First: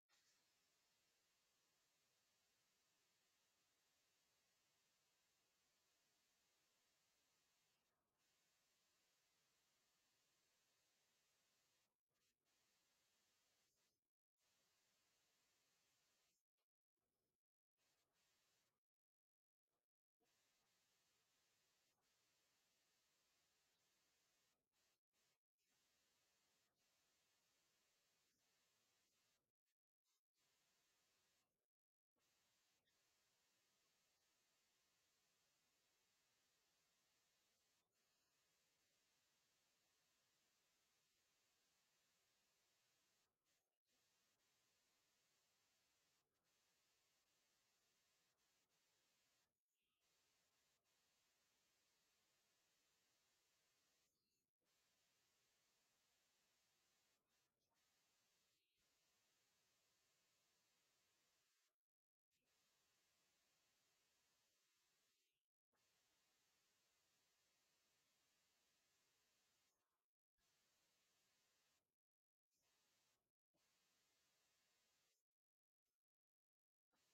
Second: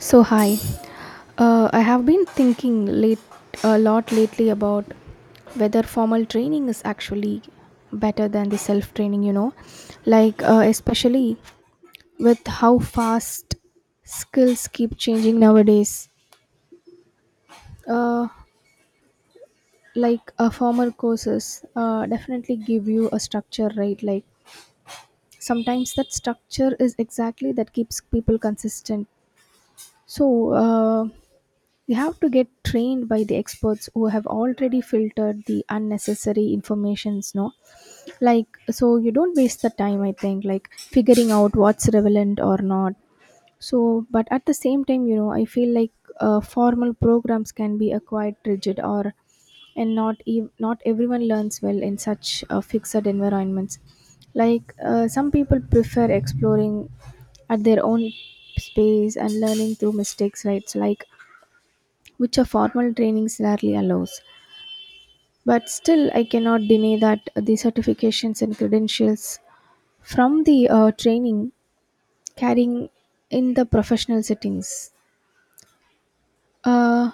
So hi, I have been thinking late a lot lately about whether formal training is actually better than the self training. You know, especially with how fast skills keep changing nowadays. Uh, Formal courses definitely give you a structure, right? Like sometimes that structure is exactly that keeps people consistent. So. Uh, You have to get trained by the experts who have already filtered the unnecessary informations, no? Like, so you don't waste the time, I think, like figuring out what's relevant or not. So, but at the same time, you know, I feel like formal programs can be a quite rigid or and not everyone learns well in such fixed environments, some people prefer exploring at their own space and learning through mistakes, right? So like which a formal trainings rarely allows. But still, I cannot deny that the certifications and credentials from the training carrying in the professional settings. Uh,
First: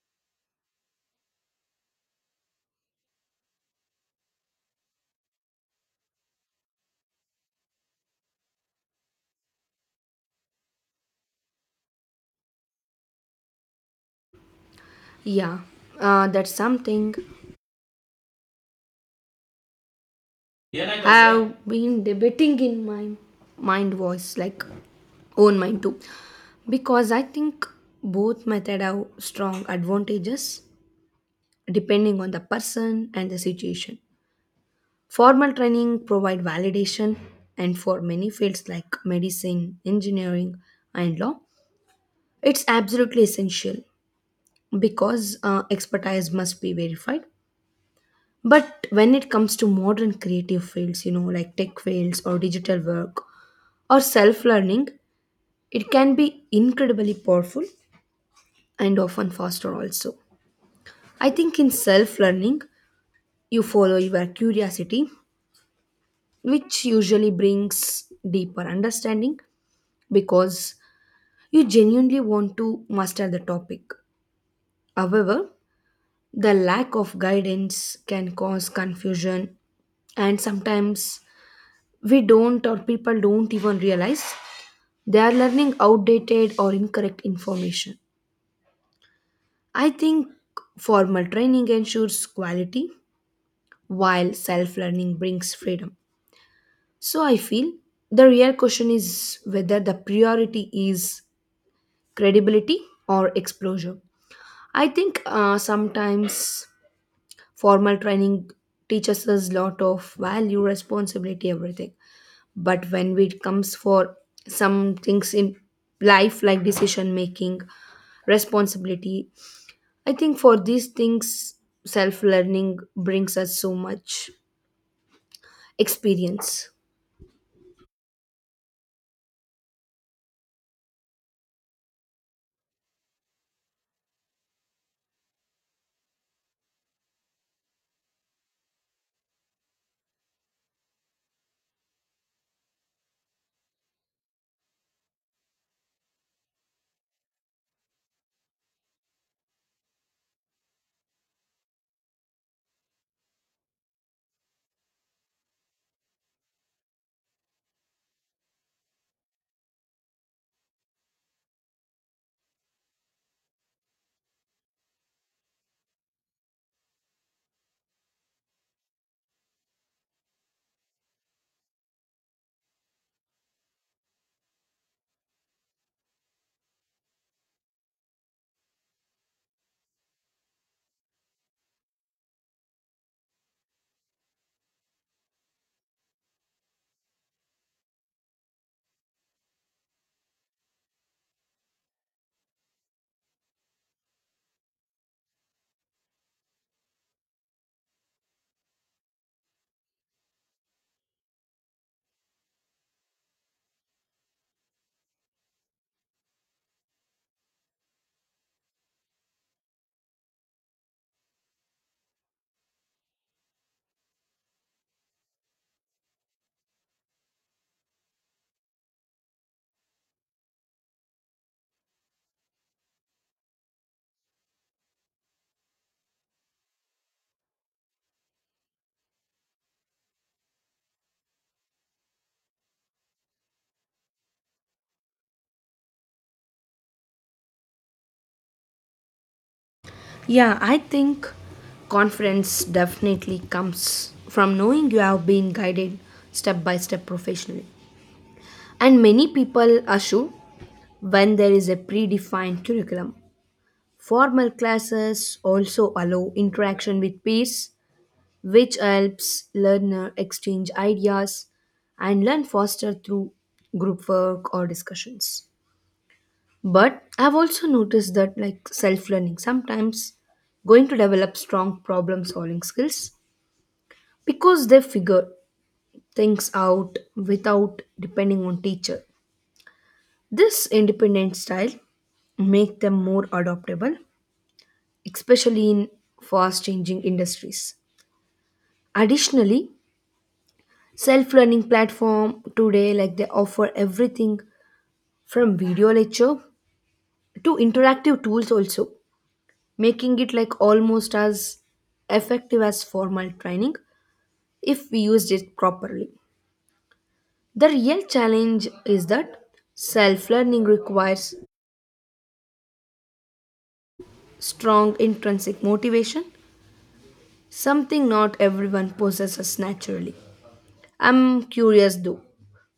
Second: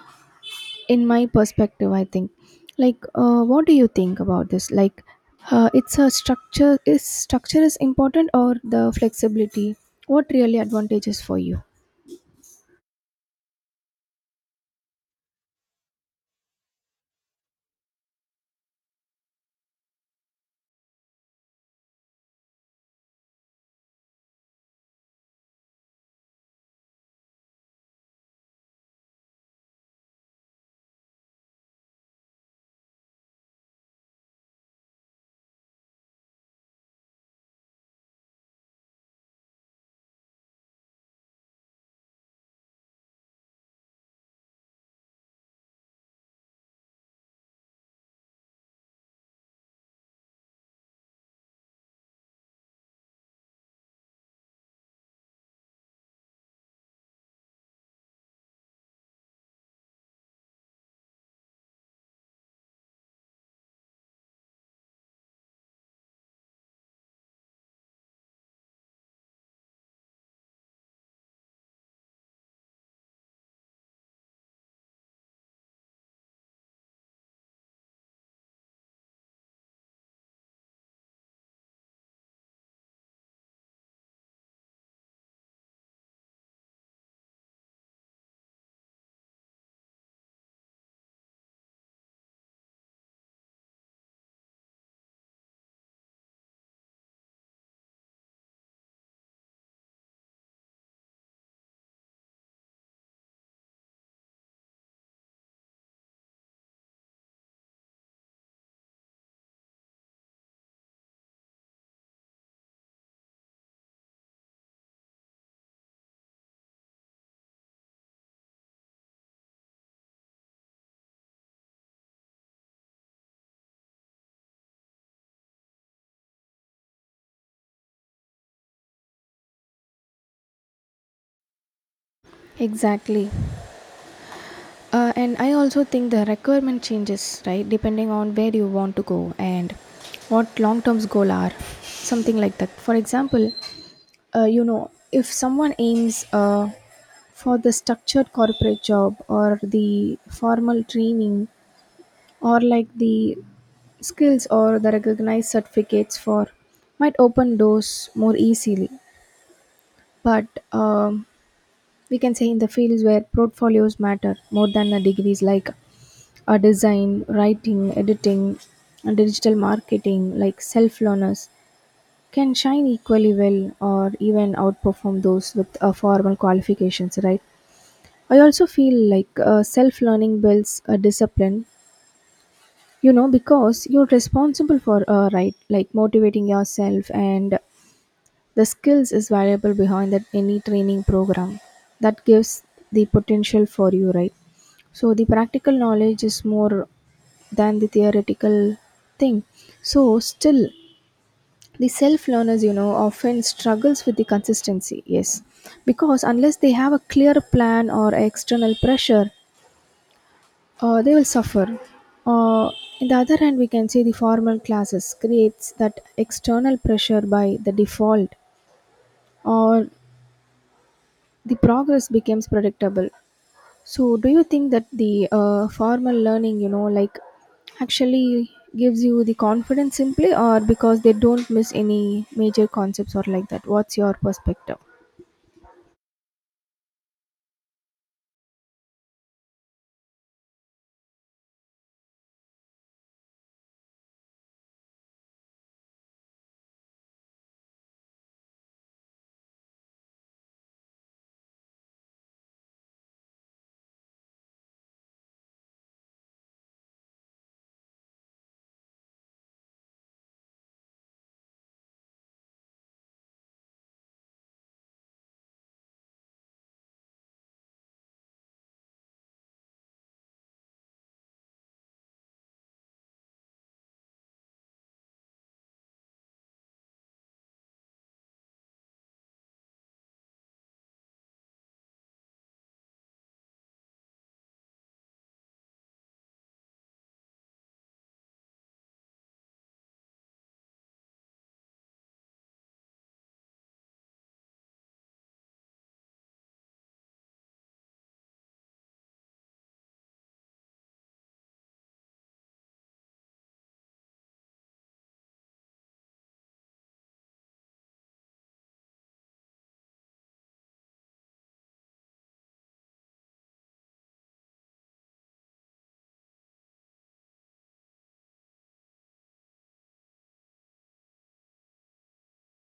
in my perspective, I think. Like, what do you think about this? Like, it's a structure. Is structure is important or the flexibility? What really advantages for you? Yeah, that's something. Yeah, like I've been debating in my mind voice, like own mind too, because I think both method have strong advantages depending on the person and the situation. Formal training provide validation, and for many fields like medicine, engineering, and law, it's absolutely essential because expertise must be verified. But when it comes to modern creative fields, you know, like tech fields or digital work or self learning, it can be incredibly powerful and often faster also. I think in self learning, you follow your curiosity, which usually brings deeper understanding because you genuinely want to master the topic. However, the lack of guidance can cause confusion and sometimes we don't or people don't even realize they are learning outdated or incorrect information. I think formal training ensures quality while self learning brings freedom. So I feel the real question is whether the priority is credibility or exposure. I think sometimes formal training teaches us lot of value, responsibility, everything. But when it comes for some things in life like decision making, responsibility, I think for these things self learning brings us so much experience. Exactly. And I also think the requirement changes, right, depending on where you want to go and what long term goal are, something like that. For example, you know, if someone aims for the structured corporate job or the formal training or like the skills or the recognized certificates for might open doors more easily, but um, we can say in the fields where portfolios matter more than the degrees, like design, writing, editing, and digital marketing, like self learners can shine equally well or even outperform those with formal qualifications, right? I also feel like self learning builds a discipline, you know, because you're responsible for, right, like motivating yourself, and the skills is valuable behind that any training program that gives the potential for you, right? So the practical knowledge is more than the theoretical thing. So still the self learners, you know, often struggles with the consistency, yes, because unless they have a clear plan or external pressure, they will suffer. uh, in the other hand, we can say the formal classes creates that external pressure by the default, or the progress becomes predictable. So, do you think that the formal learning, you know, like actually gives you the confidence simply or because they don't miss any major concepts or like that? What's your perspective? Yeah, I think confidence definitely comes from knowing you have been guided step by step professionally, and many people assume when there is a predefined curriculum formal classes also allow interaction with peers, which helps learner exchange ideas and learn faster through group work or discussions. But I've also noticed that like self learning sometimes going to develop strong problem solving skills because they figure things out without depending on teacher. This independent style make them more adaptable, especially in fast changing industries. Additionally, self-learning platform today like they offer everything from video lecture to interactive tools also, making it like almost as effective as formal training if we used it properly. The real challenge is that self-learning requires strong intrinsic motivation, something not everyone possesses naturally. I'm curious though,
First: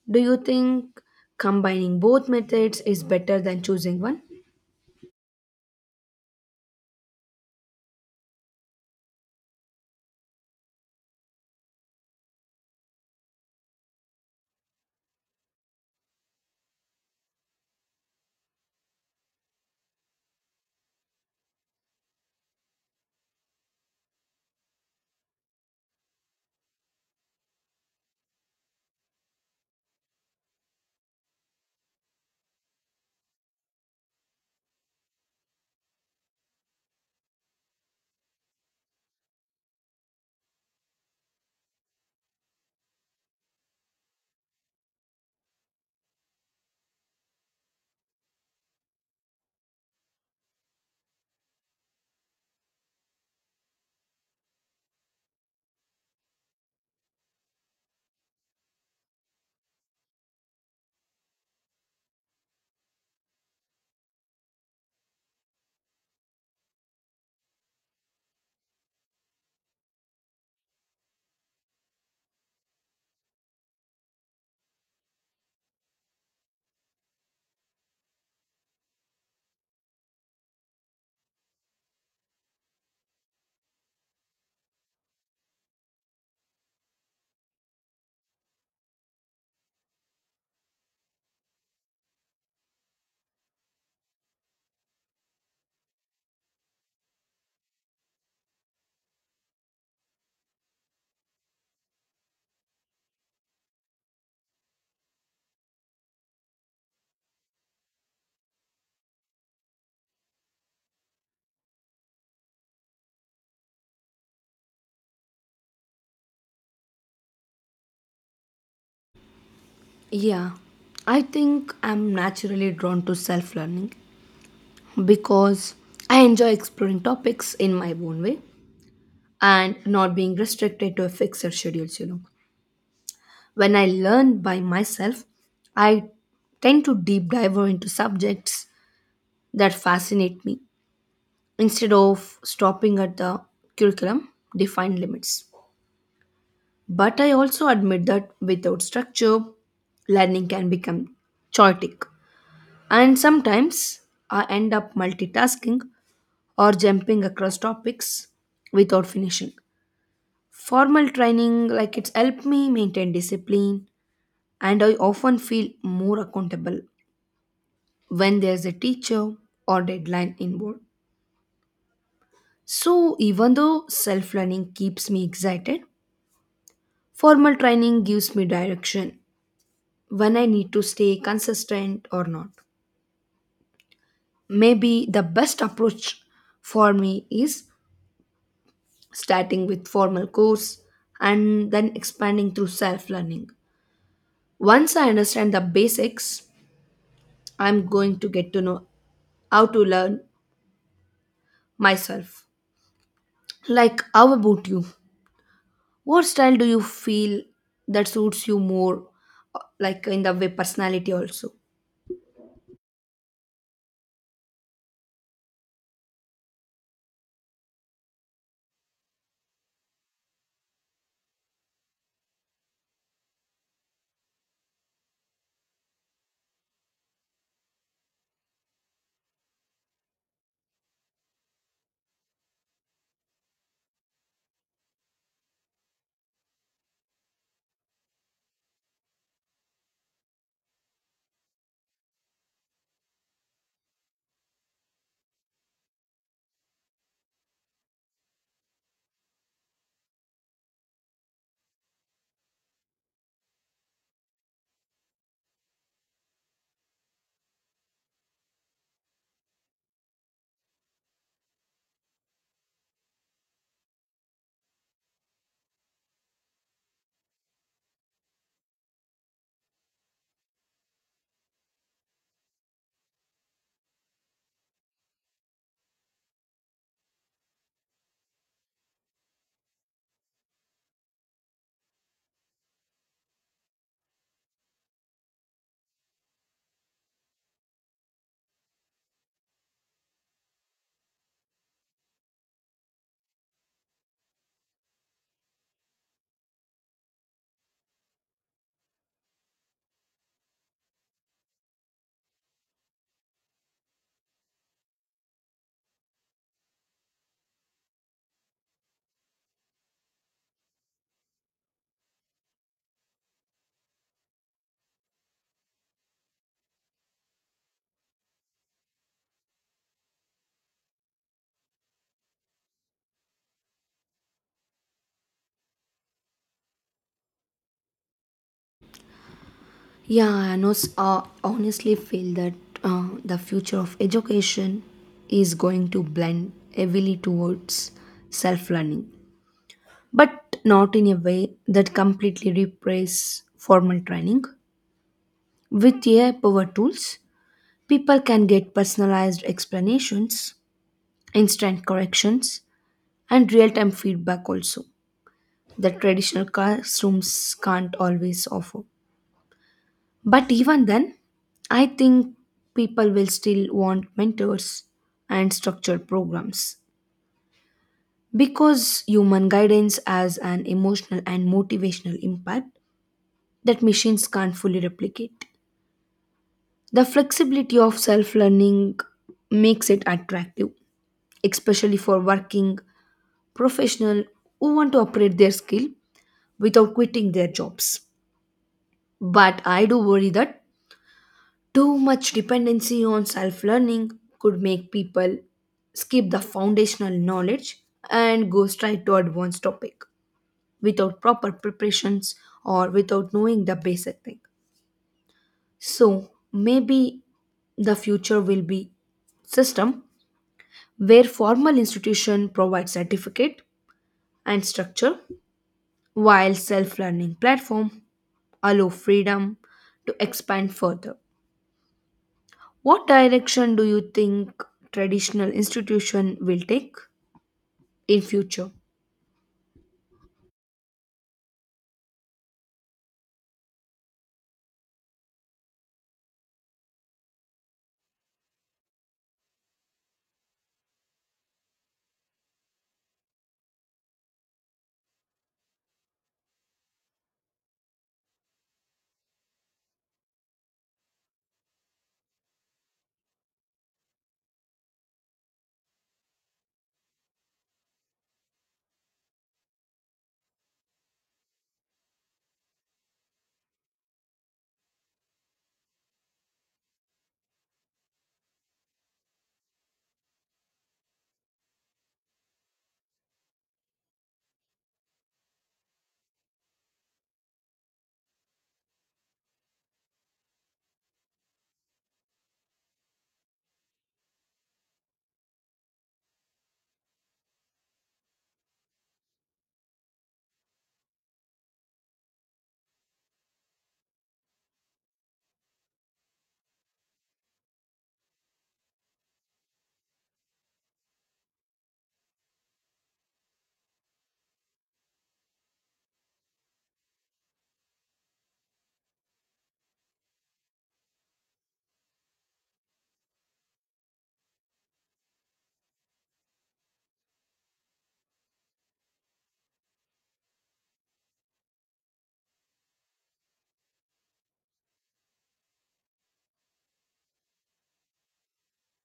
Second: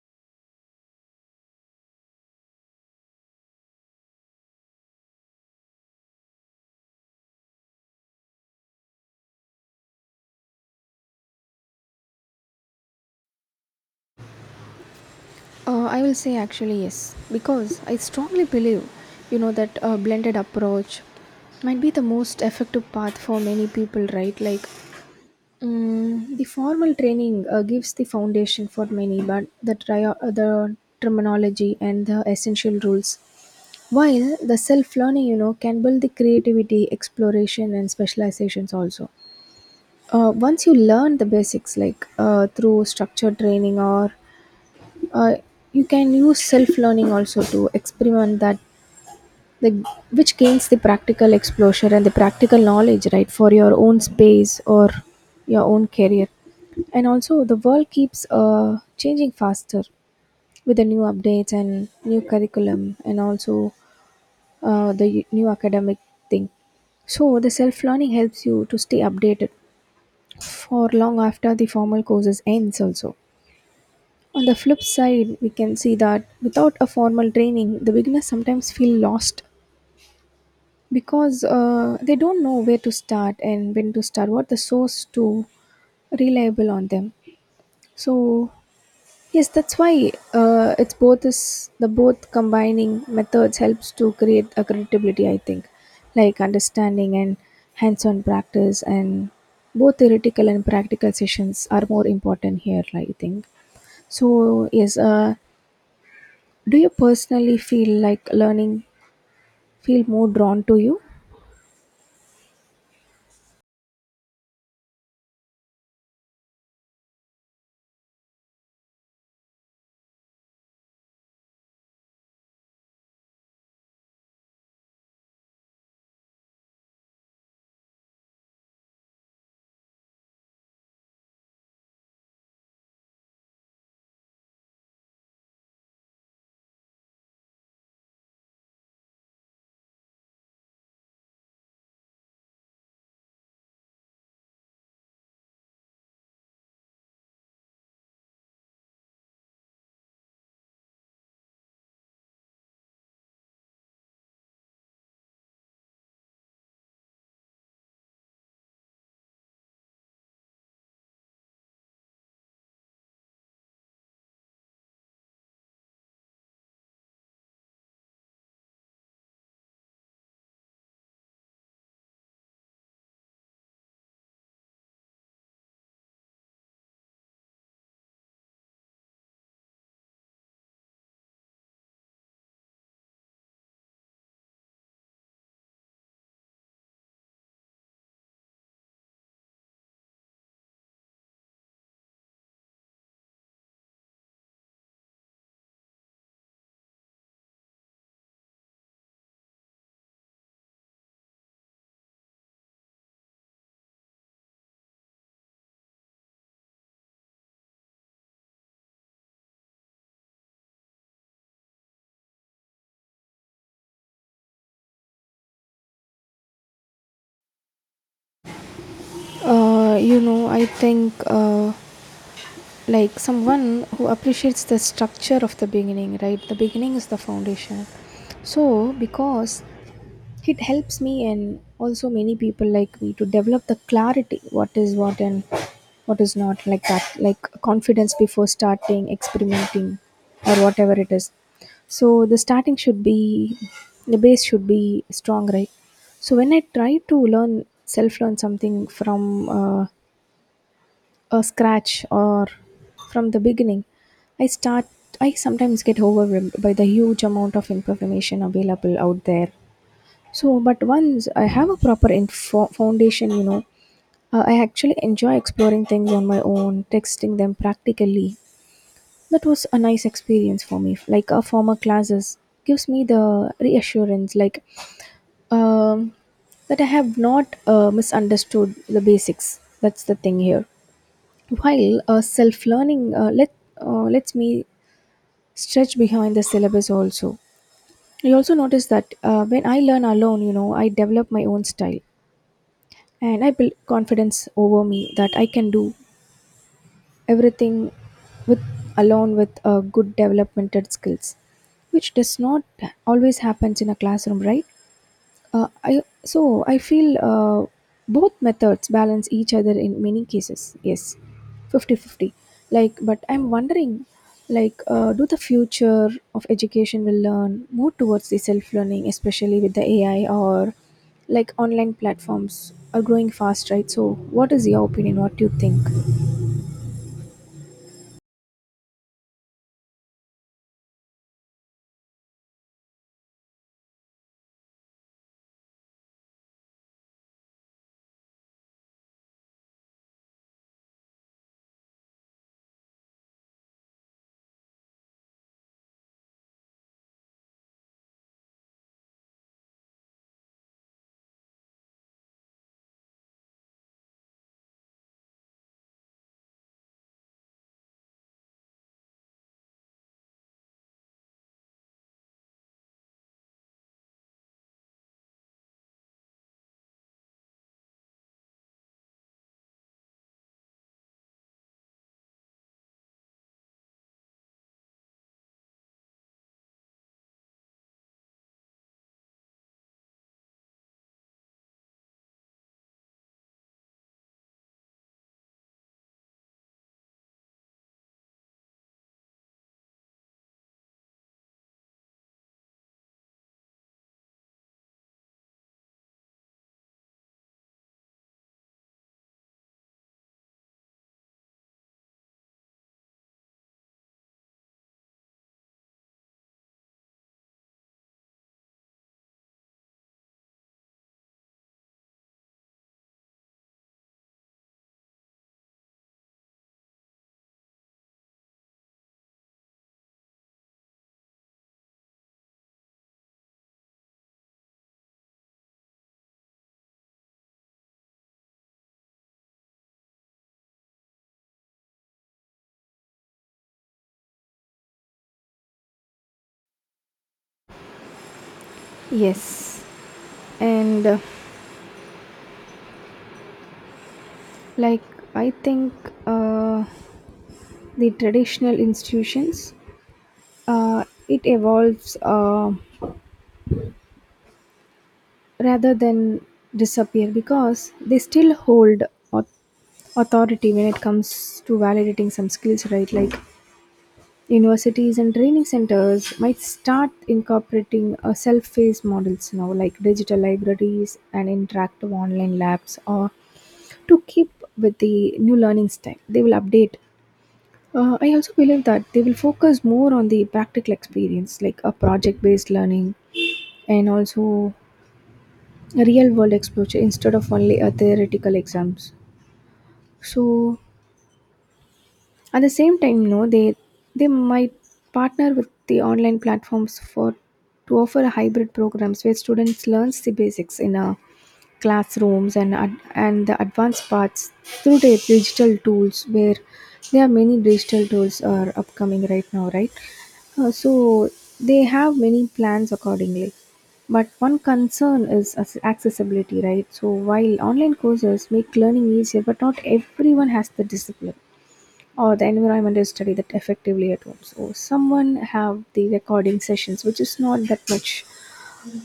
do you think combining both methods is better than choosing one? I will say actually yes, because I strongly believe, you know, that a blended approach might be the most effective path for many people, right? Like, mm the formal training gives the foundation for many, but the terminology and the essential rules. While the self learning, you know, can build the creativity, exploration, and specializations also. Once you learn the basics, like through structured training, or uh, you can use self learning also to experiment that, the, which gains the practical exposure and the practical knowledge, right, for your own space or your own career. And also, the world keeps changing faster with the new updates and new curriculum, and also the new academic thing. So the self learning helps you to stay updated for long after the formal courses ends also. On the flip side, we can see that without a formal training, the beginners sometimes feel lost because they don't know where to start and when to start, what the source to reliable on them. So yes, that's why it's both is the both combining methods helps to create a credibility. I think, like understanding and hands-on practice, and both theoretical and practical sessions are more important here. I think so. Yes, do you personally feel like learning feel more drawn to you? Yeah, I think I'm naturally drawn to self learning because I enjoy exploring topics in my own way and not being restricted to a fixed schedule, you know. When I learn by myself, I tend to deep dive into subjects that fascinate me instead of stopping at the curriculum defined limits. But I also admit that without structure, learning can become chaotic. And sometimes I end up multitasking or jumping across topics without finishing. Formal training, like it's helped me maintain discipline, and I often feel more accountable when there's a teacher or deadline involved. So, even though self learning keeps me excited, formal training gives me direction when I need to stay consistent or not. Maybe the best approach for me is starting with formal course and then expanding through self learning. Once I understand the basics, I'm going to get to know how to learn myself. Like, how about you? What style do you feel that suits you more, like in the way personality also? You know, I think. Like someone who appreciates the structure of the beginning, right? The beginning is the foundation. So because it helps me and also many people like me to develop the clarity what is what and what is not, like that, like confidence before starting experimenting or whatever it is. So the starting should be, the base should be strong, right? So when I try to learn self learn something from a scratch or from the beginning, i start I sometimes get overwhelmed by the huge amount of information available out there. So but once I have a proper foundation, you know, I actually enjoy exploring things on my own, texting them practically. That was a nice experience for me. Like a former classes gives me the reassurance, like um, that I have not misunderstood the basics. That's the thing here. While self-learning let lets me stretch behind the syllabus also. I also notice that when I learn alone, you know, I develop my own style and I build confidence over me that I can do everything with alone with good developmented skills, which does not always happens in a classroom, right? I So I feel both methods balance each other in many cases. Yes, 50 50. Like, but I'm wondering, like, do the future of education will learn more towards the self-learning, especially with the AI or like online platforms are growing fast, right? So, what is your opinion? What do you think? Yeah, I know, honestly feel that the future of education is going to blend heavily towards self learning but not in a way that completely replaces formal training. With AI powered tools, people can get personalized explanations, instant corrections, and real time feedback also that traditional classrooms can't always offer. But even then, I think people will still want mentors and structured programs because human guidance has an emotional and motivational impact that machines can't fully replicate. The flexibility of self learning makes it attractive, especially for working professionals who want to operate their skill without quitting their jobs. But I do worry that too much dependency on self learning could make people skip the foundational knowledge and go straight to advanced topic without proper preparations or without knowing the basic thing. So maybe the future will be system where formal institution provide certificate and structure while self-learning platform allow freedom to expand further. What direction do you think traditional institution will take in future? Yes, and like I think uh, the traditional institutions it evolves. Rather than disappear, because they still hold au- authority when it comes to validating some skills, right? Like universities and training centers might start incorporating self-paced models now, like digital libraries and interactive online labs or to keep with the new learning style they will update. I also believe that they will focus more on the practical experience, like a project-based learning, and also real world exposure instead of only a theoretical exams. So at the same time, no, they might partner with the online platforms for to offer hybrid programs where students learns the basics in a classrooms, and the advanced parts through the digital tools, where there are many digital tools are upcoming right now, right? So they have many plans accordingly. But one concern is accessibility, right? So while online courses make learning easier, but not everyone has the discipline or the environment to study that effectively at home, so someone have the recording sessions which is not that much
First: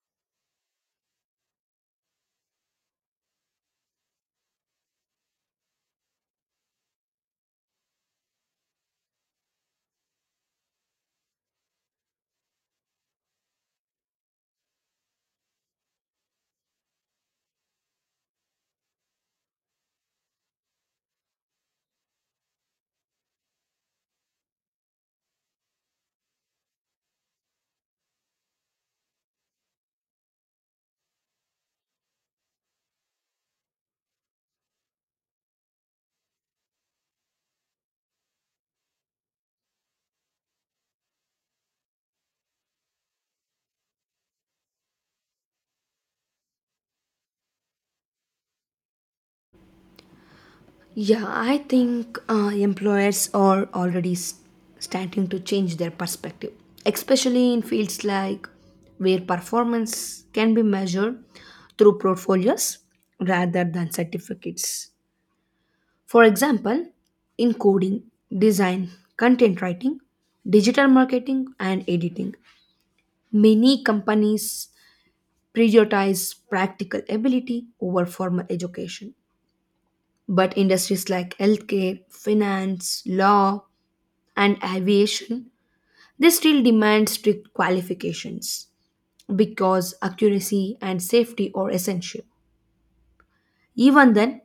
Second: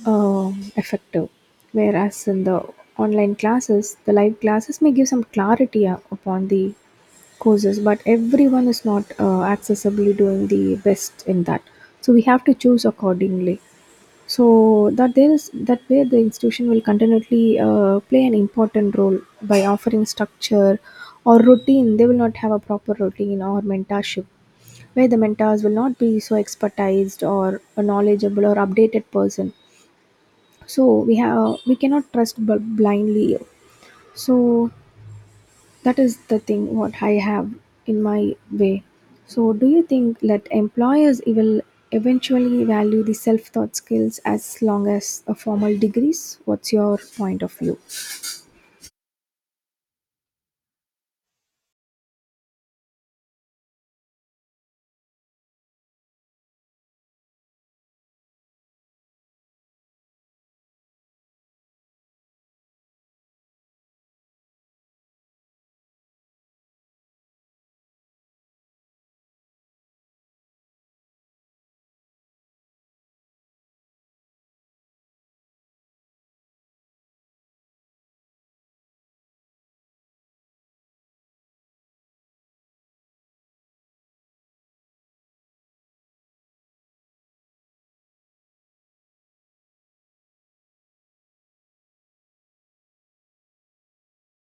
effective. Whereas in the online classes, the live classes may give some clarity upon the courses, but everyone is not accessibly doing the best in that. So we have to choose accordingly. So that there is that way the institution will continually play an important role by offering structure or routine. They will not have a proper routine or mentorship where the mentors will not be so expertised or a knowledgeable or updated person, so we cannot trust blindly. So that is the thing what I have in my way. So do you think that employers will eventually value the self-taught skills as long as a formal degrees? What's your point of view? Yeah, I think employers are already starting to change their perspective, especially in fields like where performance can be measured through portfolios rather than certificates. For example, in coding, design, content writing, digital marketing, and editing, many companies prioritize practical ability over formal education. But industries like healthcare, finance, law, and aviation, they still demand strict qualifications because accuracy and safety are essential. Even then,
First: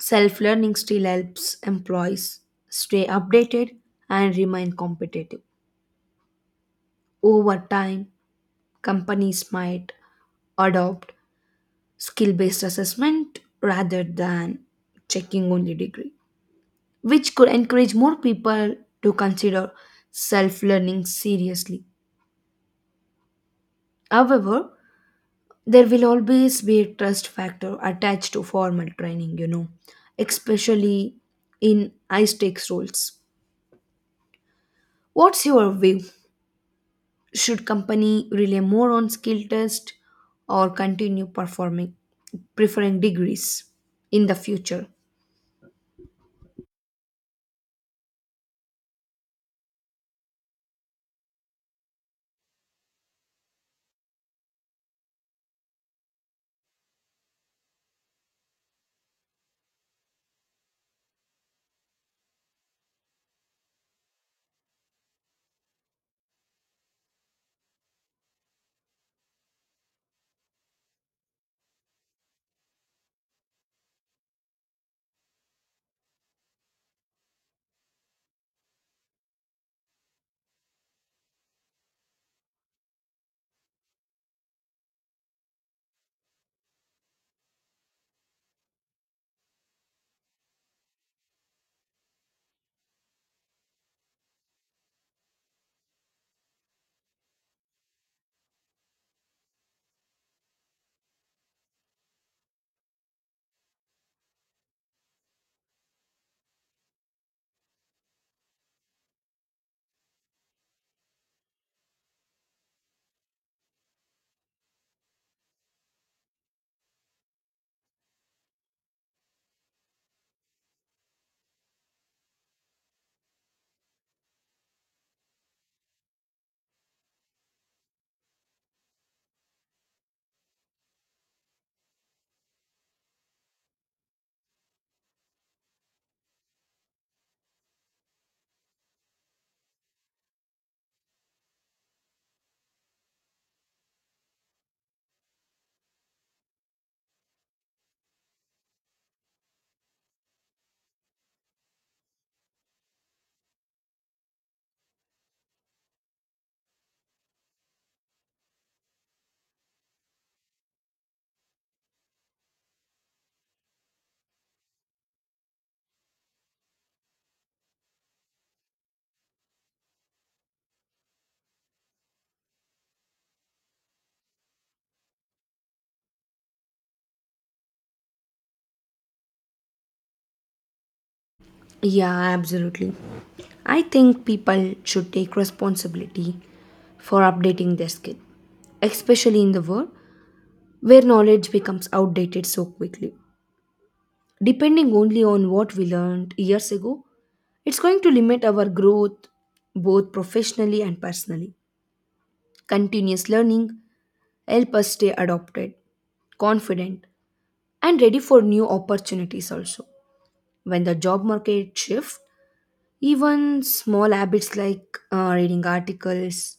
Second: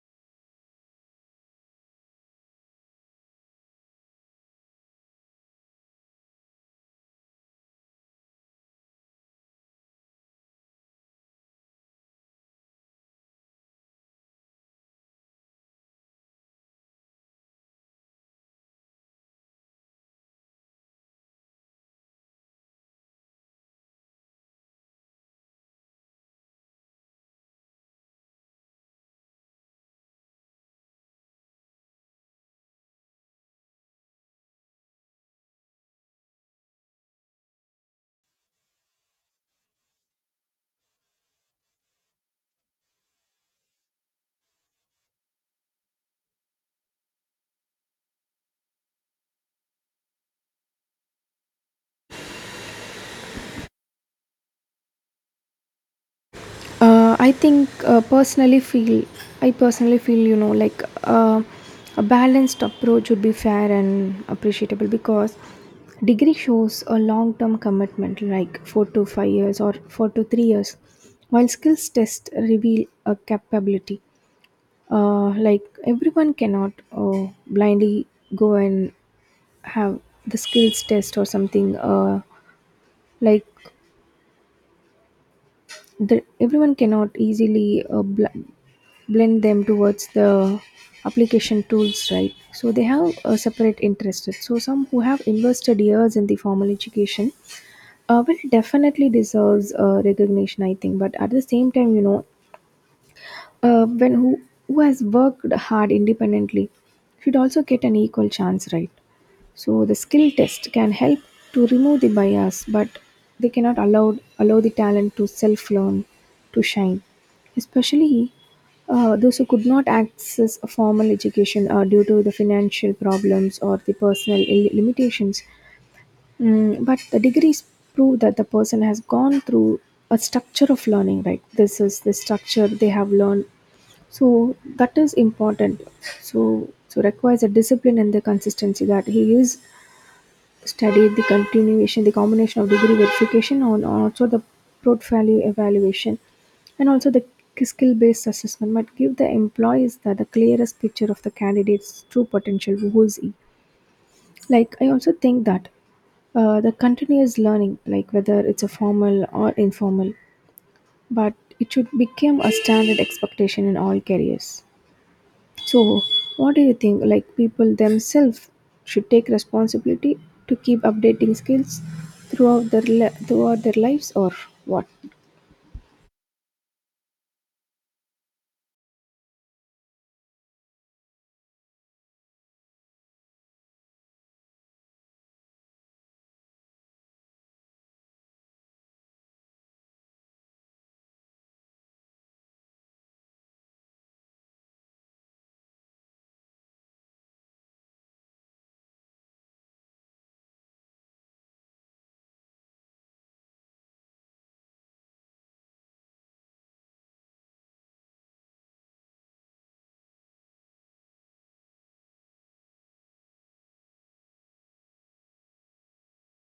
self-learning still helps employees stay updated and remain competitive. Over time, companies might adopt skill-based assessment rather than checking only degree, which could encourage more people to consider self learning seriously. However, there will always be a trust factor attached to formal training, you know, especially in high stakes roles. What's your view? Should company rely more on skill test or continue performing preferring degrees in the future? Uh, I think uh, personally feel I personally feel, you know, like a balanced approach would be fair and appreciable, because degree shows a long term commitment like 4 to 5 years or 4 to 3 years, while skills test reveal a capability. Like everyone cannot blindly go and have the skills test or something, like the, everyone cannot easily blend them towards the application tools, right? So they have a separate interest. So some who have invested years in the formal education well definitely deserves recognition, I think. But at the same time, you know, uh, when who, who has worked hard independently should also get an equal chance, right? So the skill test can help to remove the bias, but they cannot allow the talent to self learn, to shine, especially those who could not access a formal education due to the financial problems or the personal limitations. Mm, but the degrees prove that the person has gone through a structure of learning, right? This is the structure they have learned. So that is important. So so requires a discipline and the consistency that he is. Study the continuation, the combination of degree verification and also the portfolio evaluation and also the skill-based assessment might give the employees the clearest picture of the candidate's true potential, who is he. Like I also think that the continuous learning, like whether it's a formal or informal, but it should become a standard expectation in all careers. So, what do you think? Like, people themselves should take responsibility to keep updating skills throughout their throughout their lives, or what? Yeah, absolutely. I think people should take responsibility for updating their skill, especially in the world where knowledge becomes outdated so quickly. Depending only on what we learned years ago, it's going to limit our growth both professionally and personally. Continuous learning help us stay adopted, confident, and ready for new opportunities also. When the job market shifts, even small habits like reading articles,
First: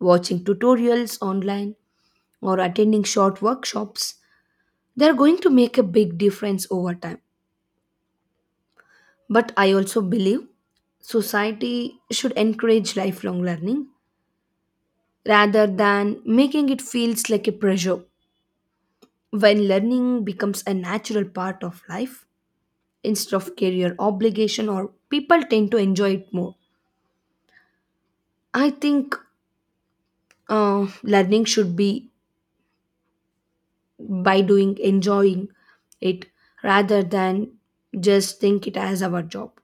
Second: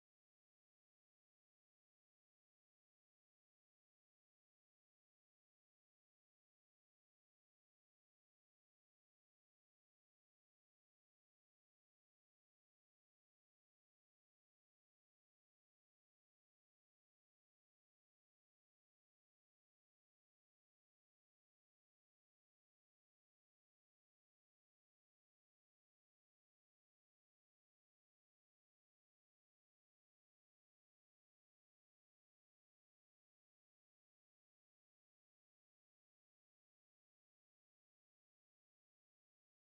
watching tutorials online, or attending short workshops, they're going to make a big difference over time. But I also believe society should encourage lifelong learning rather than making it feels like a pressure. When learning becomes a natural part of life instead of career obligation or people tend to enjoy it more. I think learning should be by doing enjoying it rather than just think it as our job.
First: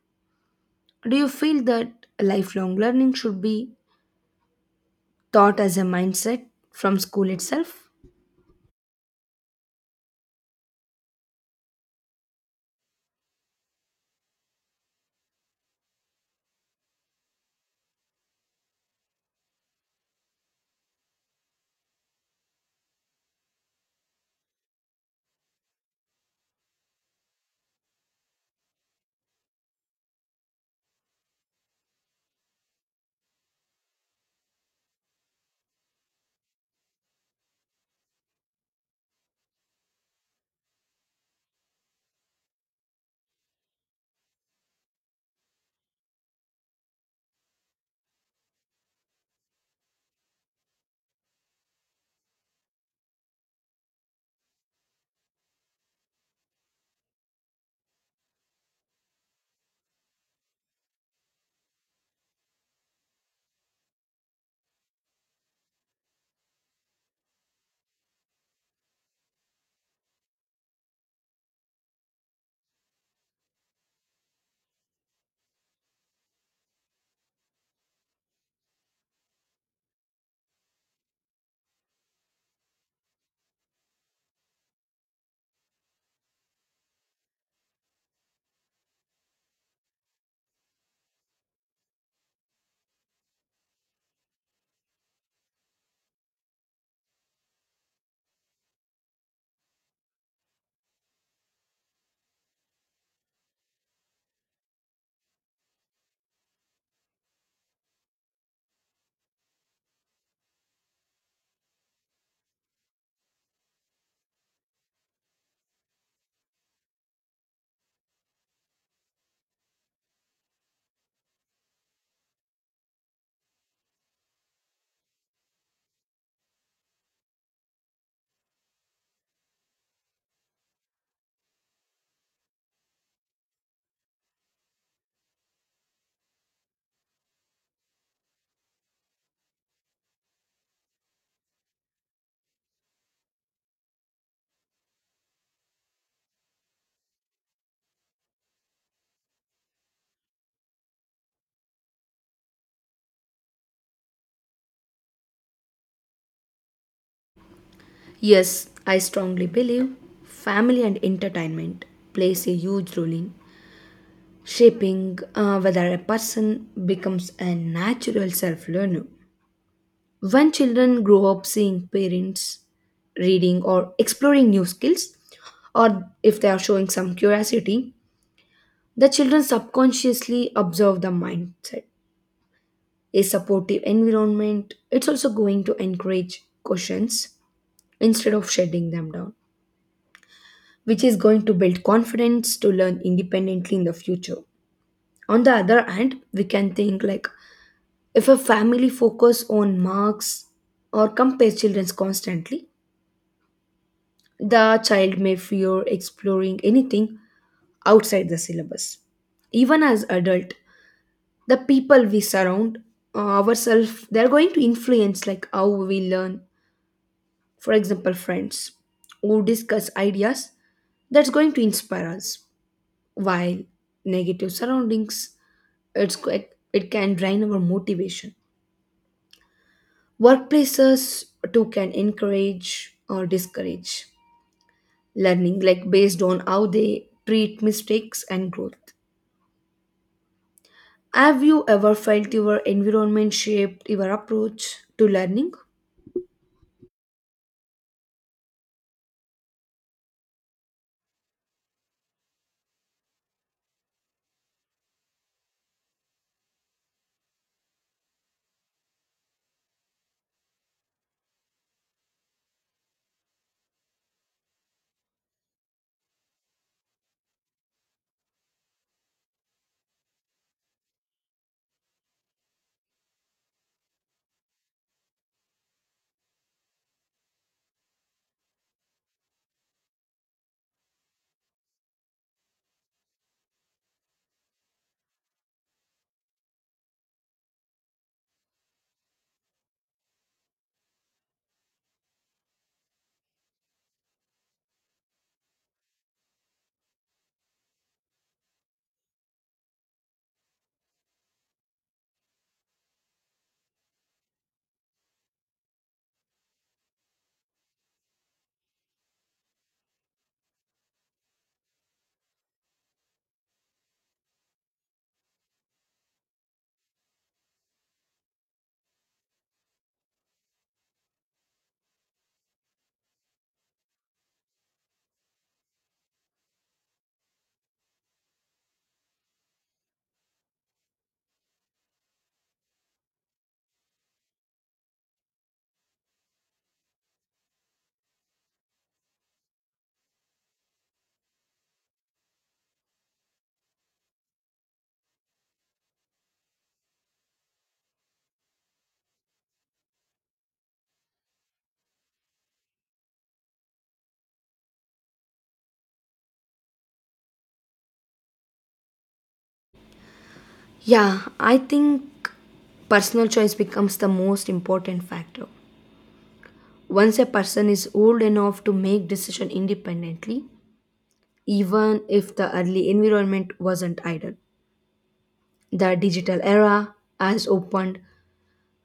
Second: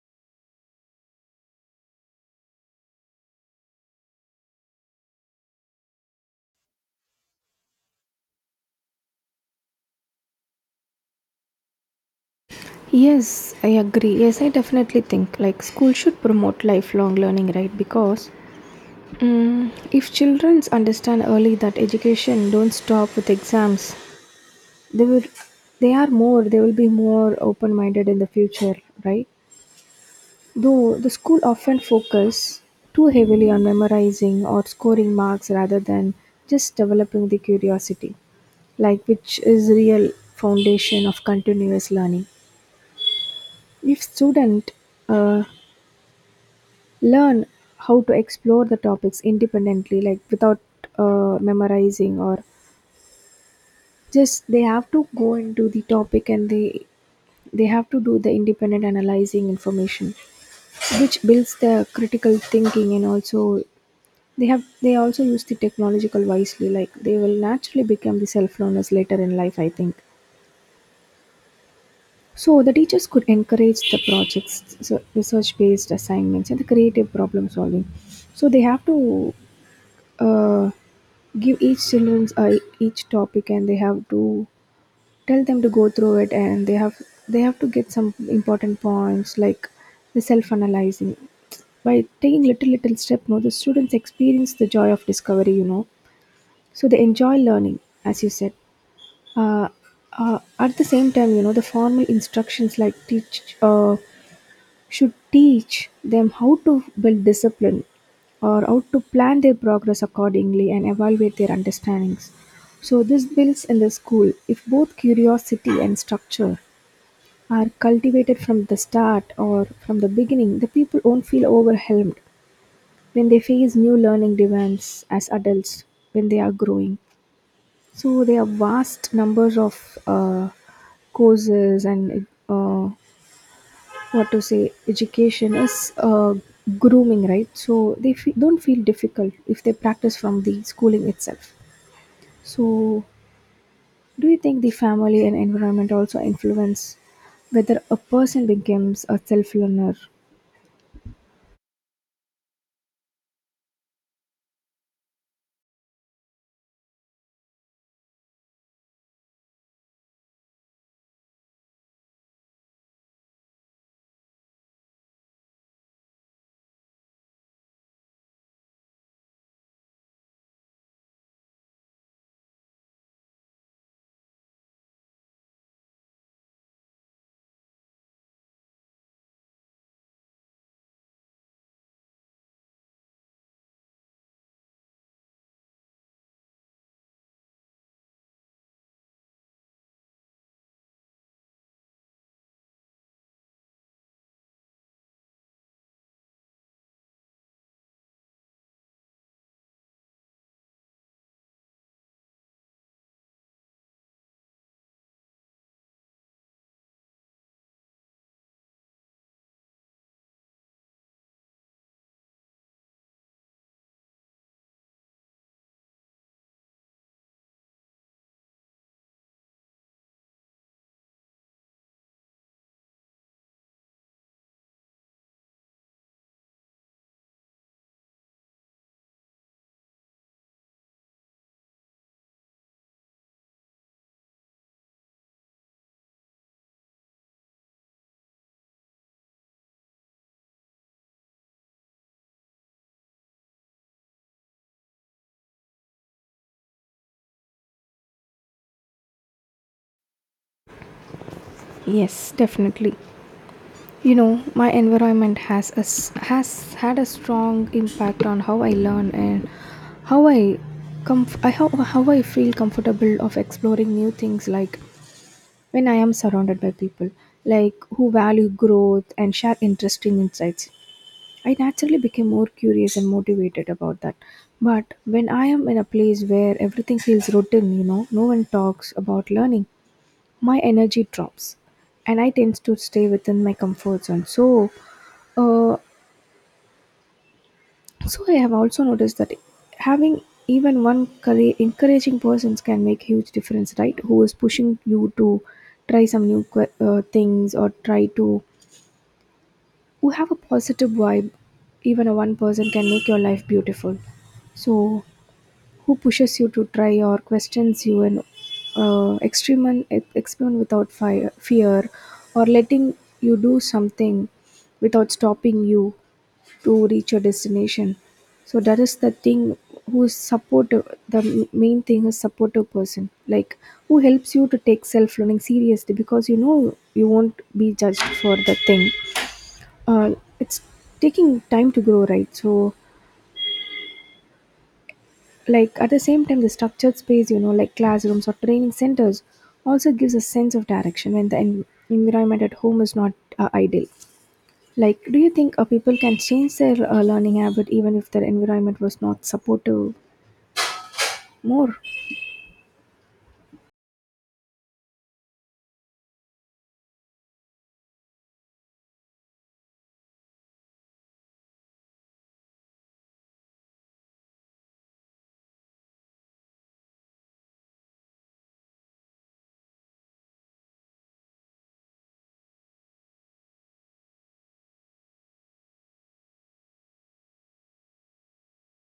Do you feel that lifelong learning should be taught as a mindset from school itself? Yes, I agree. Yes, I definitely think like school should promote lifelong learning, right? Because mm if children understand early that education don't stop with exams, they will they will be more open minded in the future, right? Though the school often focus too heavily on memorizing or scoring marks rather than just developing the curiosity, like which is real foundation of continuous learning. If student uh, learn how to explore the topics independently, like without memorizing or just they have to go into the topic and they have to do the independent analyzing information which builds the critical thinking and also they also use the technological wisely, like they will naturally become the self learners later in life, I think. So the teachers could encourage the projects, so research based assignments and the creative problem solving. So they have to uh, give each children each topic, and they have to tell them to go through it, and they have to get some important points like the self analyzing. By taking little little step, no, the students experience the joy of discovery. So they enjoy learning, as you said. Uh, at the same time, the formal instructions like teach should teach them how to build discipline or how to plan their progress accordingly and evaluate their understandings. So this builds in the school if both curiosity and structure are cultivated from the start or from the beginning, the people won't feel overwhelmed when they face new learning demands as adults when they are growing. So there are vast numbers of courses and what to say. Education is grooming, right? So they fe- don't feel difficult if they practice from the schooling itself. So do you think the family and environment also influence whether a person becomes a self learner? Yes, I strongly believe family and entertainment plays a huge role in shaping whether a person becomes a natural self learner. When children grow up seeing parents reading or exploring new skills or if they are showing some curiosity, the children subconsciously observe the mindset. A supportive environment, it's also going to encourage questions instead of shutting them down, which is going to build confidence to learn independently in the future. On the other hand, we can think like if a family focus on marks or compare children constantly, the child may fear exploring anything outside the syllabus even as adult. The people we surround ourselves, they're going to influence like how we learn. For example, friends who discuss ideas, that's going to inspire us, while negative surroundings, it can drain our motivation. Workplaces too can encourage or discourage learning like based on how they treat mistakes and growth. Have you ever felt your environment shaped your approach to learning? Yes, definitely. You know, my environment has a s has had a strong impact on how I learn and how i how I feel comfortable of exploring new things, like when I am surrounded by people like who value growth and share interesting insights, I naturally became more curious and motivated about that. But when I am in a place where everything feels routine, you know, no one talks about learning, my energy drops and I tend to stay within my comfort zone. So uh, so I have also noticed that having even one courage, encouraging persons can make huge difference, right? Who is pushing you to try some things or try to, who have a positive vibe. Even a one person can make your life beautiful. So who pushes you to try or questions you and experiment without fear, or letting you do something without stopping you to reach your destination. So that is the thing, who is supportive. The m- main thing is supportive person, like who helps you to take self learning seriously because you know you won't be judged for the thing. Uh, it's taking time to grow, right? So, like at the same time, the structured space, you know, like classrooms or training centers, also gives a sense of direction when the en- environment at home is not ideal. Like, do you think people can change their learning habit even if their environment was not supportive? More? Yeah, I think personal choice becomes the most important factor. Once a person is old enough to make decision independently, even if the early environment wasn't ideal, the digital era has opened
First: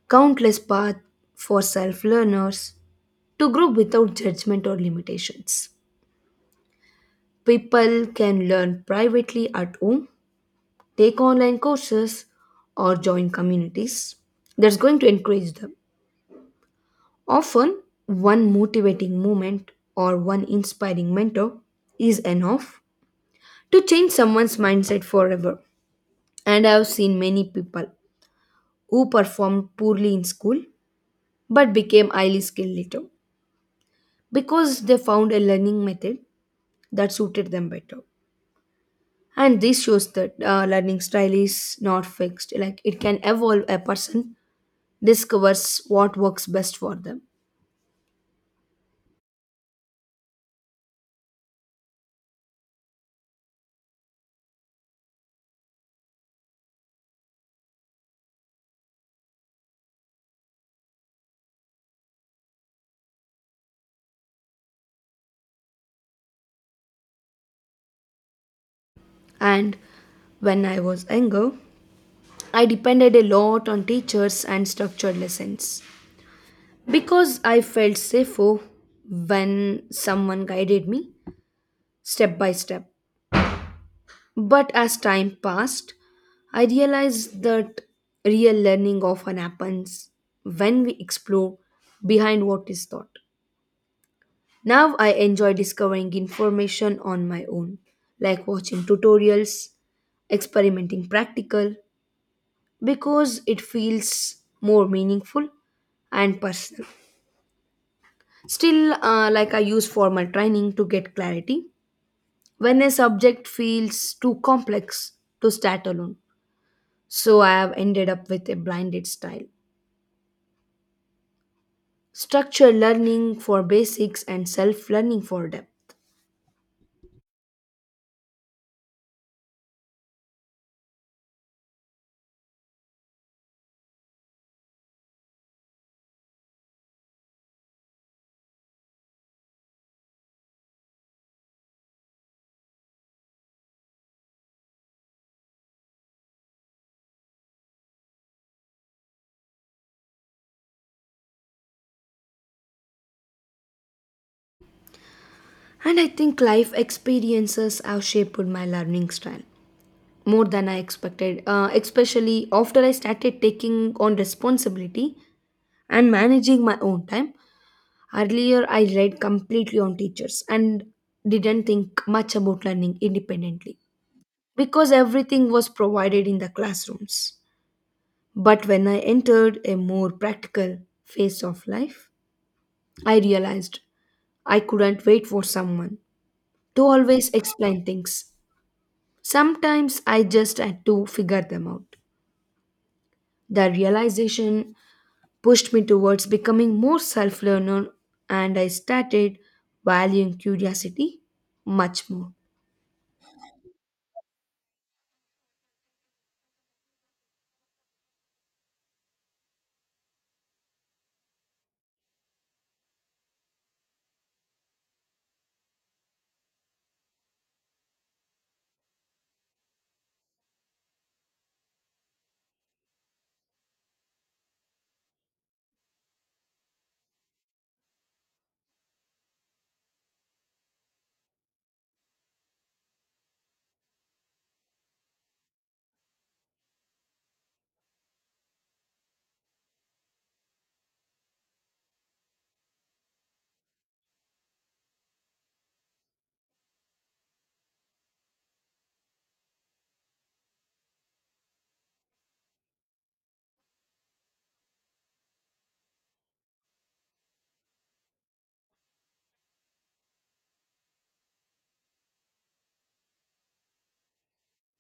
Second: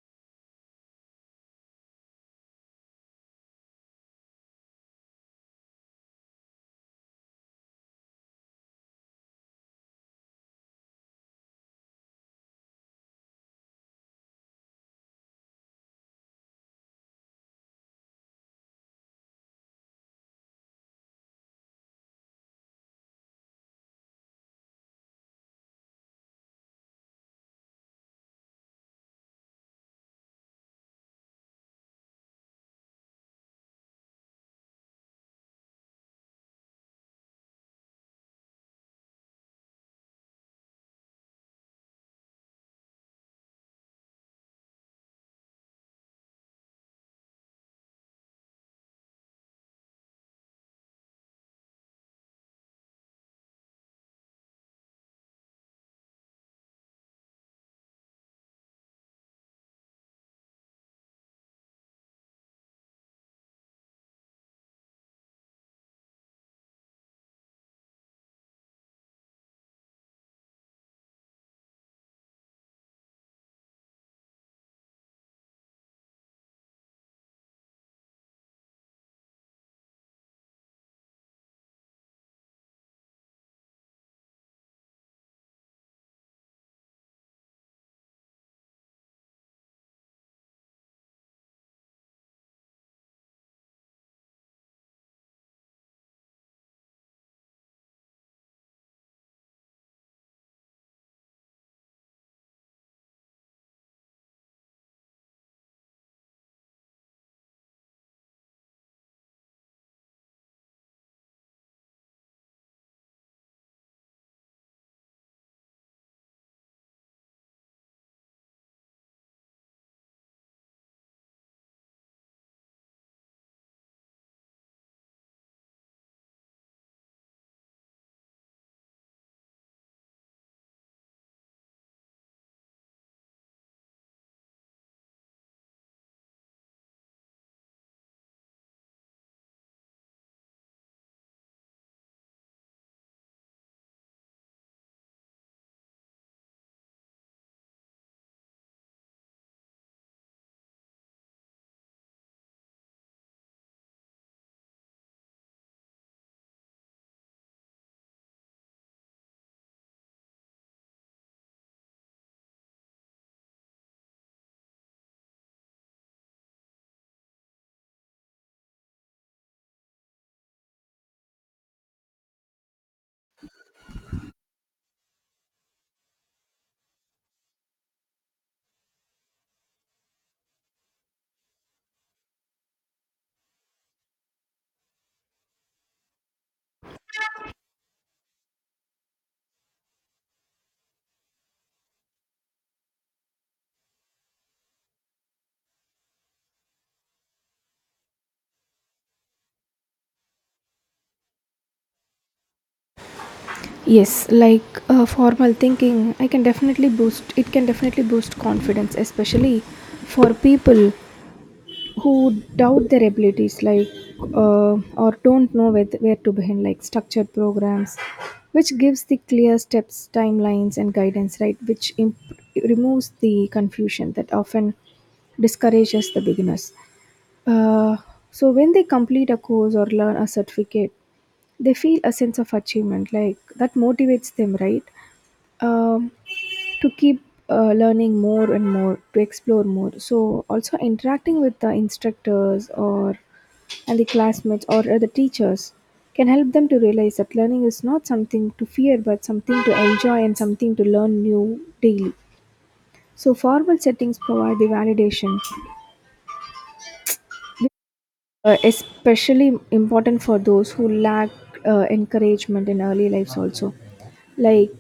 countless paths for self-learners to grow without judgment or limitations. People can learn privately at home, take online courses, or join communities that's going to encourage them. Often, one motivating moment or one inspiring mentor is enough to change someone's mindset forever. And I have seen many people who performed poorly in school but became highly skilled later because they found a learning method that suited them better. And this shows that learning style is not fixed, like it can evolve a person discovers what works best for them. And when I was younger, I depended a lot on teachers and structured lessons because I felt safer when someone guided me step by step. But as time passed, I realized that real learning often happens when we explore behind what is taught. Now I enjoy discovering information on my own, like watching tutorials, experimenting practical, because it feels more meaningful and personal. Still, like I use formal training to get clarity when a subject feels too complex to start alone. So I have ended up with a blinded style. Structured learning for basics and self learning for depth. And I think life experiences have shaped my learning style more than I expected, especially after I started taking on responsibility and managing my own time. Earlier, I relied completely on teachers and didn't think much about learning independently because everything was provided in the classrooms. But when I entered a more practical phase of life, I realized I couldn't wait for someone to always explain things. Sometimes I just had to figure them out. The realization pushed me towards becoming more self learner, and I started valuing curiosity much more. Yes, like formal thinking, I can definitely boost, it can definitely boost confidence, especially for people who doubt their abilities, like, or don't know where to begin, like structured programs, which gives the clear steps, timelines, and guidance, right? Which imp- removes the confusion that often discourages the beginners. Uh, so when they complete a course or learn a certificate, they feel a sense of achievement like that motivates them, right? um, to keep learning more and more to explore more. So also interacting with the instructors or and the classmates or the teachers can help them to realize that learning is not something to fear but something to enjoy and something to learn new daily. So formal settings provide the validation, especially important for those who lack encouragement in early lives also. Like,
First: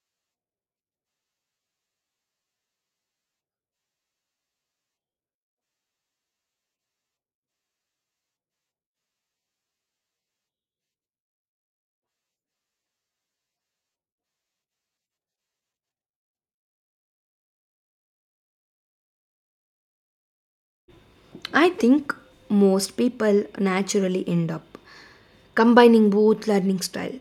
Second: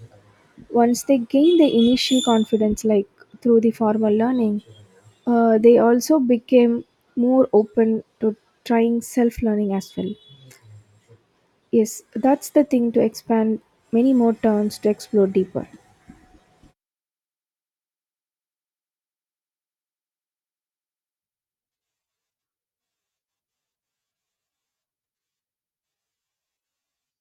once they gain the initial confidence, like through the formal learning, they also became more open to trying self learning as well. Yes, that's the thing, to expand many more terms to explore deeper. I think most people naturally end up combining both learning style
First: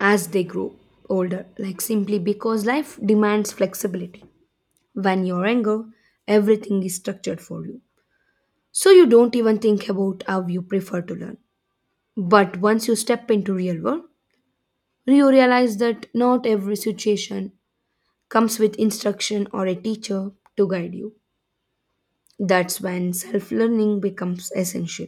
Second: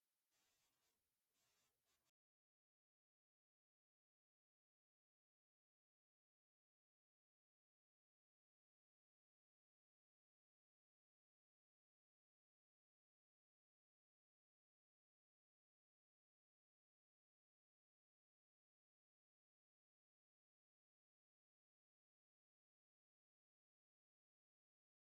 as they grow older, like simply because life demands flexibility. When you're younger, everything is structured for you, so you don't even think about how you prefer to learn. But once you step into real world, you realize that not every situation comes with instruction or a teacher to guide you. That's when self-learning becomes essential.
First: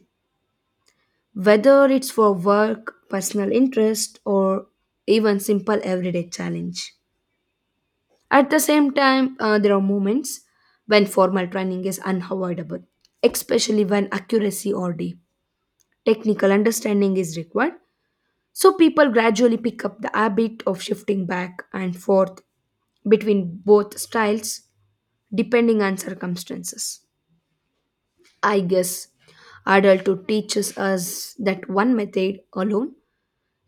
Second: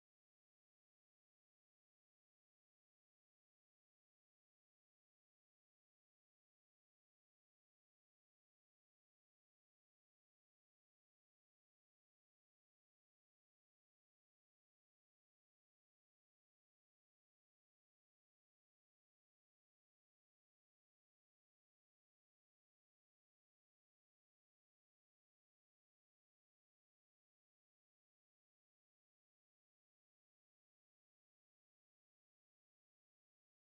Whether it's for work, personal interest, or even simple everyday challenge. At the same time, there are moments when formal training is unavoidable, especially when accuracy or deep technical understanding is required. So people gradually pick up the habit of shifting back and forth between both styles depending on circumstances. I guess adulthood teaches us that one method alone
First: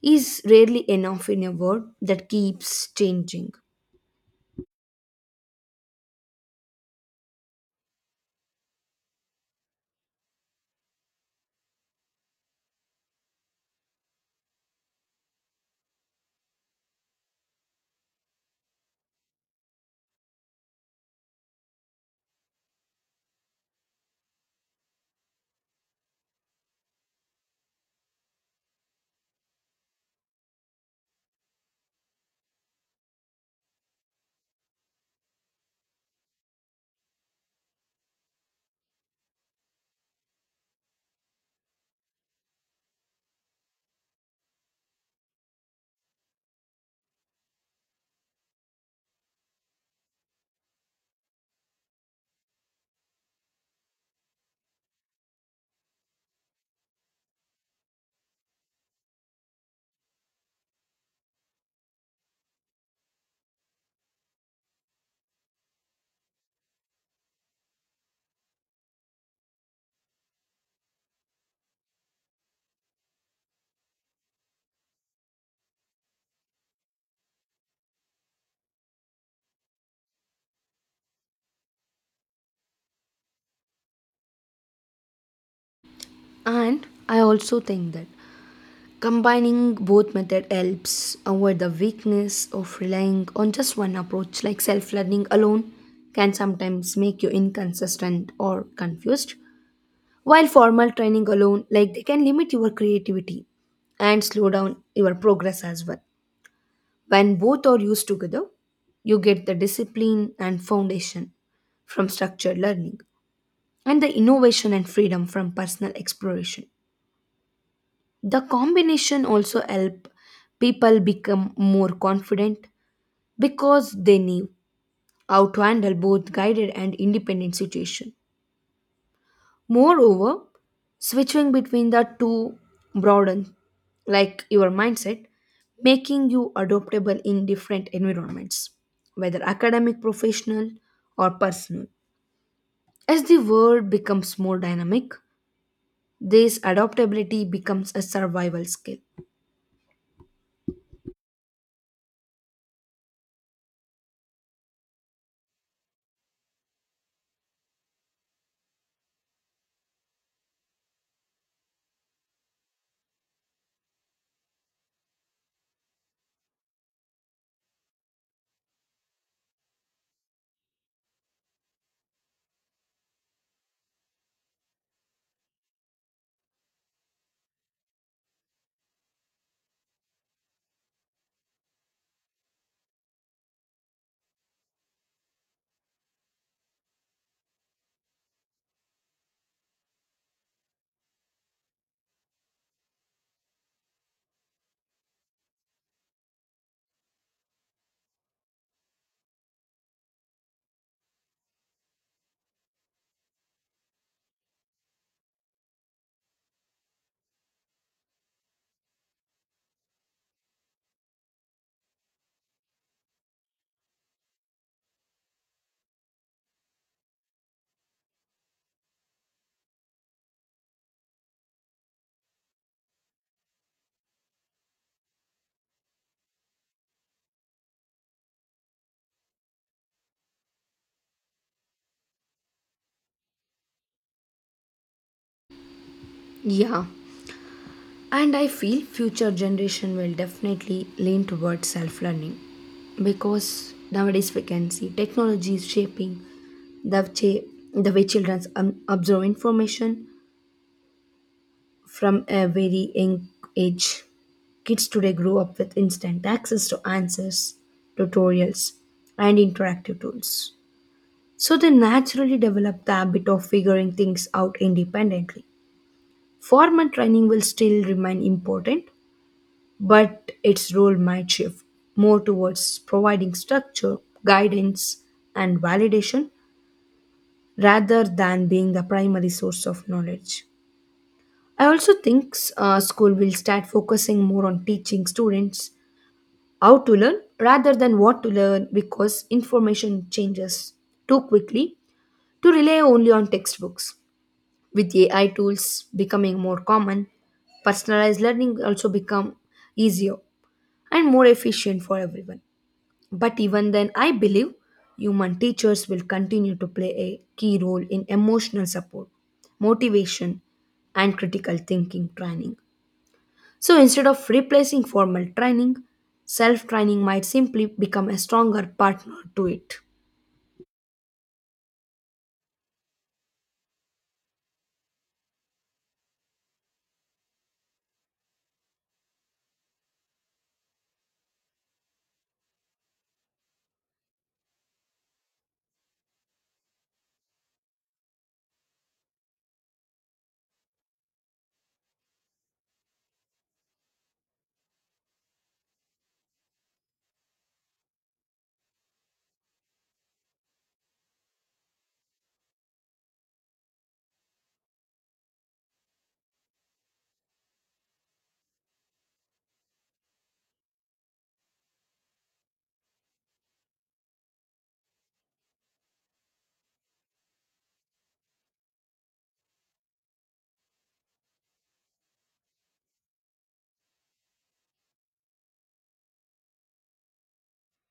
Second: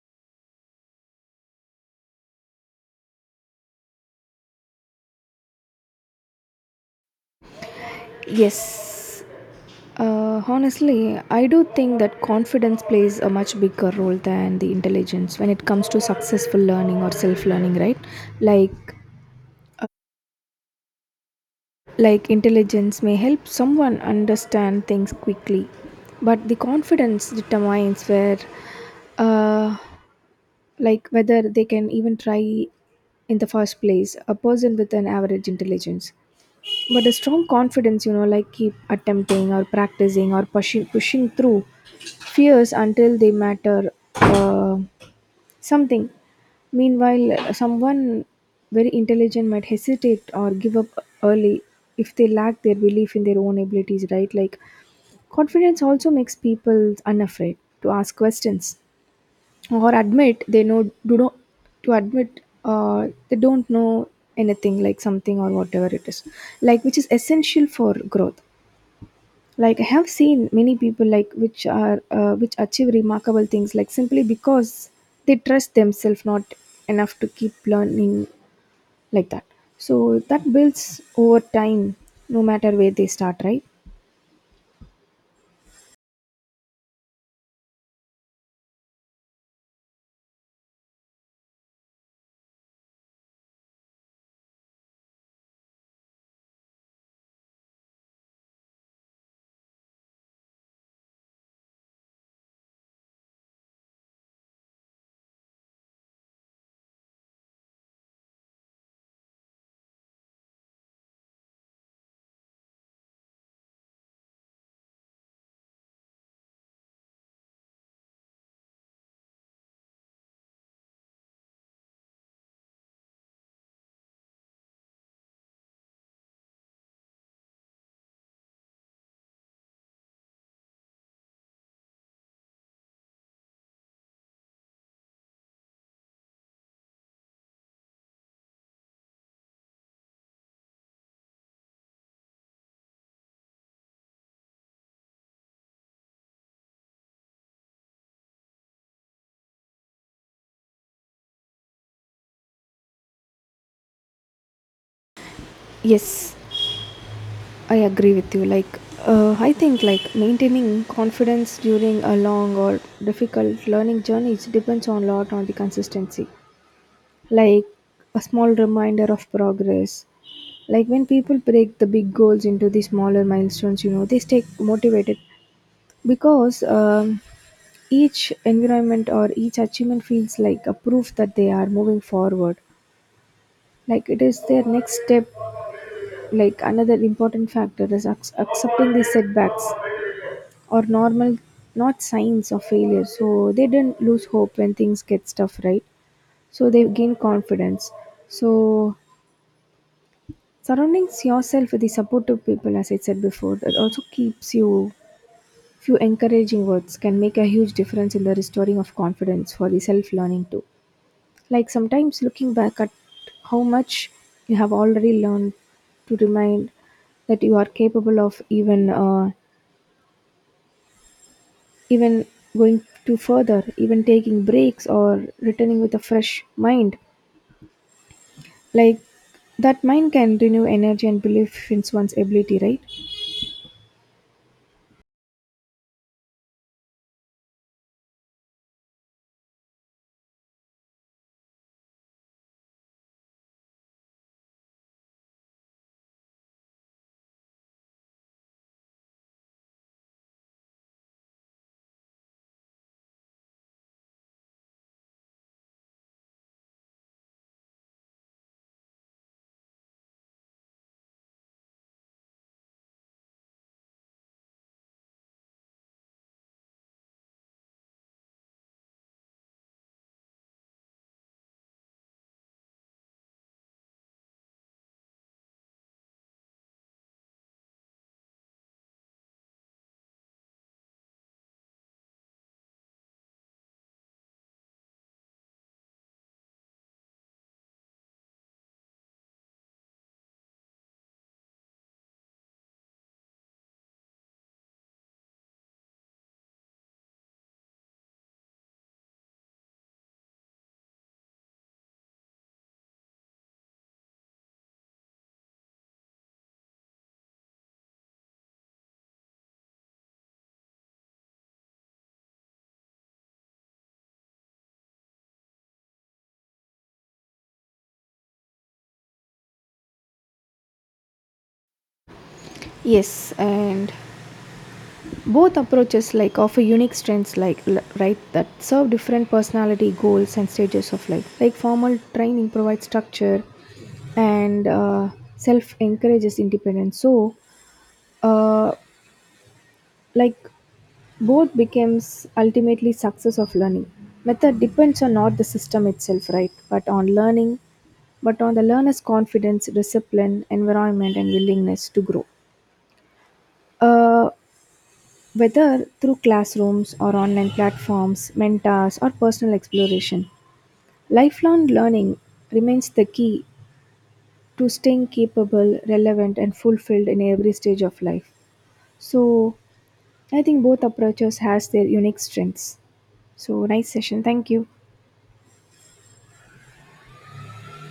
is rarely enough in a world that keeps changing. Yes. Honestly, I do think that confidence plays a much bigger role than the intelligence when it comes to successful learning or self learning, right? Like, like intelligence may help someone understand things quickly, but the confidence determines where uh, like whether they can even try in the first place. A person with an average intelligence but a strong confidence, you know, like keep attempting or practicing or pushing through fears until they matter uh, something. Meanwhile, someone very intelligent might hesitate or give up early if they lack their belief in their own abilities, right? Like, confidence also makes people unafraid to ask questions or admit they don't know anything, like something or whatever it is, like, which is essential for growth. Like I have seen many people like which achieve remarkable things like simply because they trust themselves not enough to keep learning like that. So that builds over time, no matter where they start, right? And I also think that combining both method helps avoid the weakness of relying on just one approach like self-learning alone can sometimes make you inconsistent or confused. While formal training alone, like they can limit your creativity and slow down your progress as well. When both are used together, you get the discipline and foundation from structured learning and the innovation and freedom from personal exploration. The combination also help people become more confident because they knew how to handle both guided and independent situation. Moreover, switching between the two broadens, like your mindset, making you adaptable in different environments, whether academic, professional, or personal. As the world becomes more dynamic, this adaptability becomes a survival skill. Yes, I agree with you. Like, I think like maintaining confidence during a long or difficult learning journey, it depends on a lot on the consistency. Like a small reminder of progress. Like when people break the big goals into the smaller milestones, you know, they stay motivated because each environment or each achievement feels like a proof that they are moving forward, like it is their next step. Like another important factor is ac- accepting these setbacks or normal, not signs of failure, so they didn't lose hope when things get tough, right? So they gain confidence. So surrounding yourself with the supportive people, as I said before, that also keeps you. Few encouraging words can make a huge difference in the restoring of confidence for the self learning too. Like sometimes looking back at how much you have already learned to remind that you are capable of even even going to further, even taking breaks or returning with a fresh mind. Like that mind can renew energy and belief in one's ability, right? Yeah. And I feel future generation will definitely lean towards self-learning because nowadays we can see technology is shaping the way, the way children absorb information from a very young age. Kids today grow up with instant access to answers, tutorials, and interactive tools. So they naturally develop the habit of figuring things out independently. Formal training will still remain important, but its role might shift more towards providing structure, guidance, and validation rather than being the primary source of knowledge. I also think school will start focusing more on teaching students how to learn rather than what to learn because information changes too quickly to rely only on textbooks. With AI tools becoming more common, personalized learning also become easier and more efficient for everyone. But even then, I believe human teachers will continue to play a key role in emotional support, motivation, and critical thinking training. So instead of replacing formal training, self training might simply become a stronger partner to it. Yes, and both approaches like offer unique strengths like l- right, that serve different personality goals and stages of life. Like formal training provides structure and self encourages independence. So uh, like both becomes ultimately success of learning method depends on not the system itself, right, but on learning, but on the learner's confidence, discipline, environment, and willingness to grow. uh, Whether through classrooms or online platforms, mentors, or personal exploration, lifelong learning remains the key to staying capable, relevant, and fulfilled in every stage of life. So, I think both approaches has their unique strengths. So, nice session. Thank you.